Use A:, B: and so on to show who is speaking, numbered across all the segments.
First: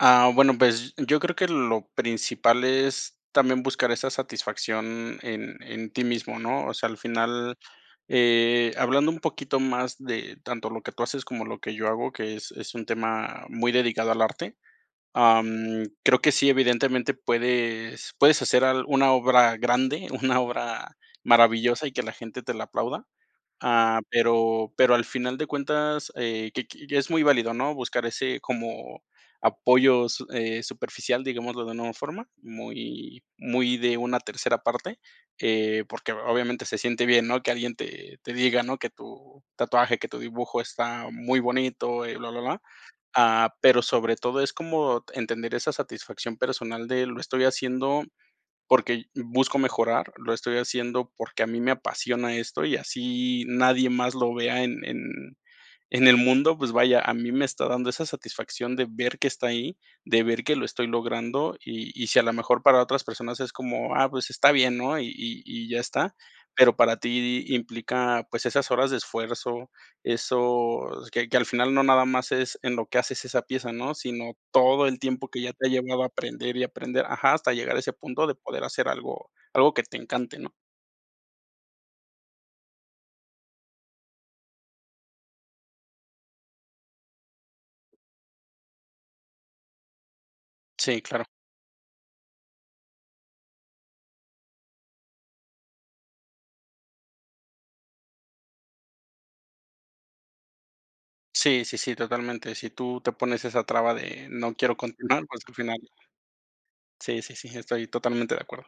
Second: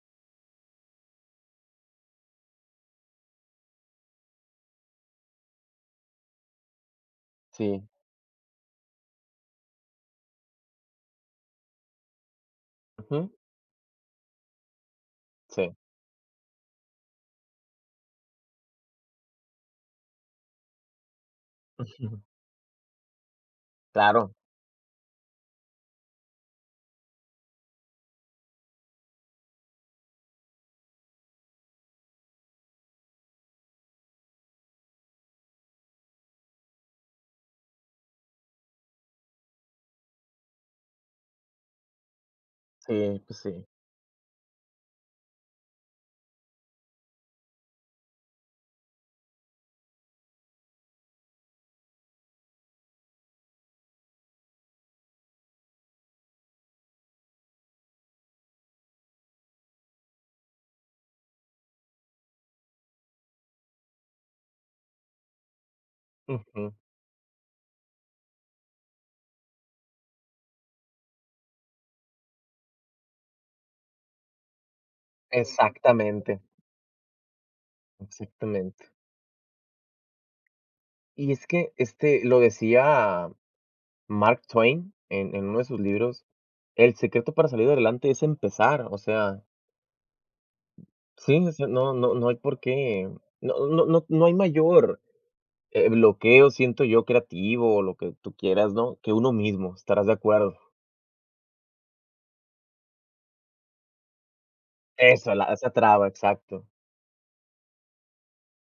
A: Ah, bueno, pues, yo creo que lo principal es también buscar esa satisfacción en en ti mismo, ¿no? O sea, al final,
B: Sí.
A: eh, hablando un poquito más de tanto lo que tú haces como lo que yo hago, que es es un
B: Ujú.
A: tema muy dedicado al arte,
B: Sí.
A: am, creo que sí, evidentemente, puedes puedes hacer al una obra grande, una obra maravillosa y que la
B: Ujú.
A: gente te la aplauda. Ah,
B: Claro.
A: pero pero al final de cuentas, eh, que qui ya es muy válido, ¿no?, buscar ese como apoyo su eh, superficial, digámoslo de una forma, muy muy de una tercera parte que porque obviamente se siente bien, ¿no?, que alguien te te diga, ¿no?, que tu tatuaje, que tu dibujo está muy bonito y blablablá.
B: Sí, pues,
A: Ah,
B: sí.
A: pero sobre todo es como entender esa satisfacción personal de lo estoy haciendo porque busco mejorar, lo estoy haciendo porque a mí me apasiona esto y así nadie más lo vea en en en el mundo, pues, vaya, a mí me está dando esa satisfacción de ver que está ahí, de ver que lo estoy logrando y y si a lo mejor para otras personas es como, ah, pues está bien, ¿no? Y y y ya está, pero
B: Ujú.
A: para ti implica, pues, esas horas de esfuerzo, eso que que al final no nada más es en lo que haces esa pieza, ¿no?, sino todo el tiempo que ya te ha llevado
B: Exactamente
A: aprender y aprender ajá, hasta llegar a ese punto de poder hacer
B: Exactamente.
A: algo algo que te encante, ¿no?
B: Y es que, este, lo decía Mark Twain en en uno de sus libros: "El secreto para salir adelante es empezar". O sea
A: Sí, claro.
B: Sí, o sea, no no no hay por qué, no no no no hay mayor, eh, bloqueo, siento yo, creativo o lo que tú quieras, ¿no?, que uno mismo, estarás de acuerdo.
A: Sí sí sí, totalmente. Si tú te pones esa traba de no quiero continuar,
B: Eso,
A: pues,
B: la
A: al
B: esa
A: final
B: traba, exacto.
A: Sí sí sí, estoy totalmente de acuerdo.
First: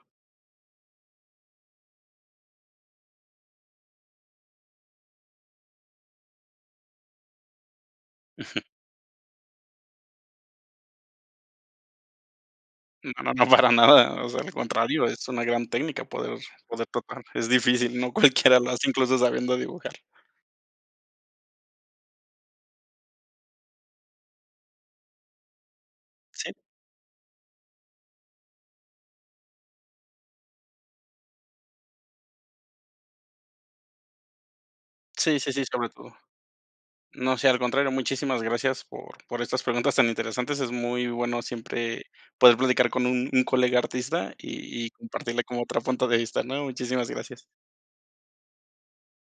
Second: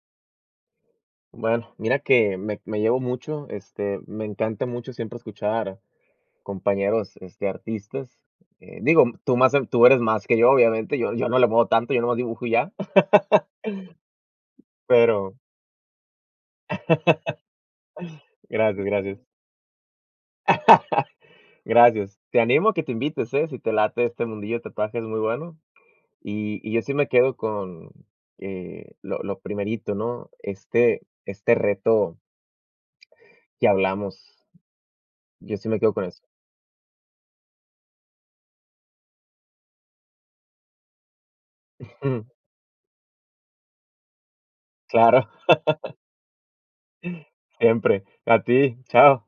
B: Bueno, mira que me me llevo mucho, este, me encanta mucho siempre escuchar compañeros, este, artistas,
A: Ujú.
B: eh, digo, tú má tú eres más que yo, obviamente, yo yo no le muevo tanto, yo nomás dibujo y ya.
A: No no no, para nada, o sea, al contrario, es
B: Pero
A: una gran técnica poder poder tatuar, es difícil, no cualquiera lo
B: Gracias,
A: hace, incluso
B: gracias.
A: sabiendo dibujar.
B: Gracias. Te animo a que te invites, ¿eh? Si te late este mundillo de tatuajes es muy bueno,
A: Sí.
B: y y yo sí me quedo con, eh, lo lo primerito, ¿no? Este este reto que hablamos,
A: Sí sí
B: yo
A: sí,
B: sí me
A: sobre
B: quedo con
A: todo.
B: eso.
A: No, sí, al contrario, muchísimas gracias por por estas preguntas tan interesantes. Es muy bueno siempre
B: Ujú.
A: poder platicar con un un colega artista y y
B: Claro.
A: compartirle como otro punto de vista, ¿no? Muchísimas gracias.
B: Siempre. A ti, chao.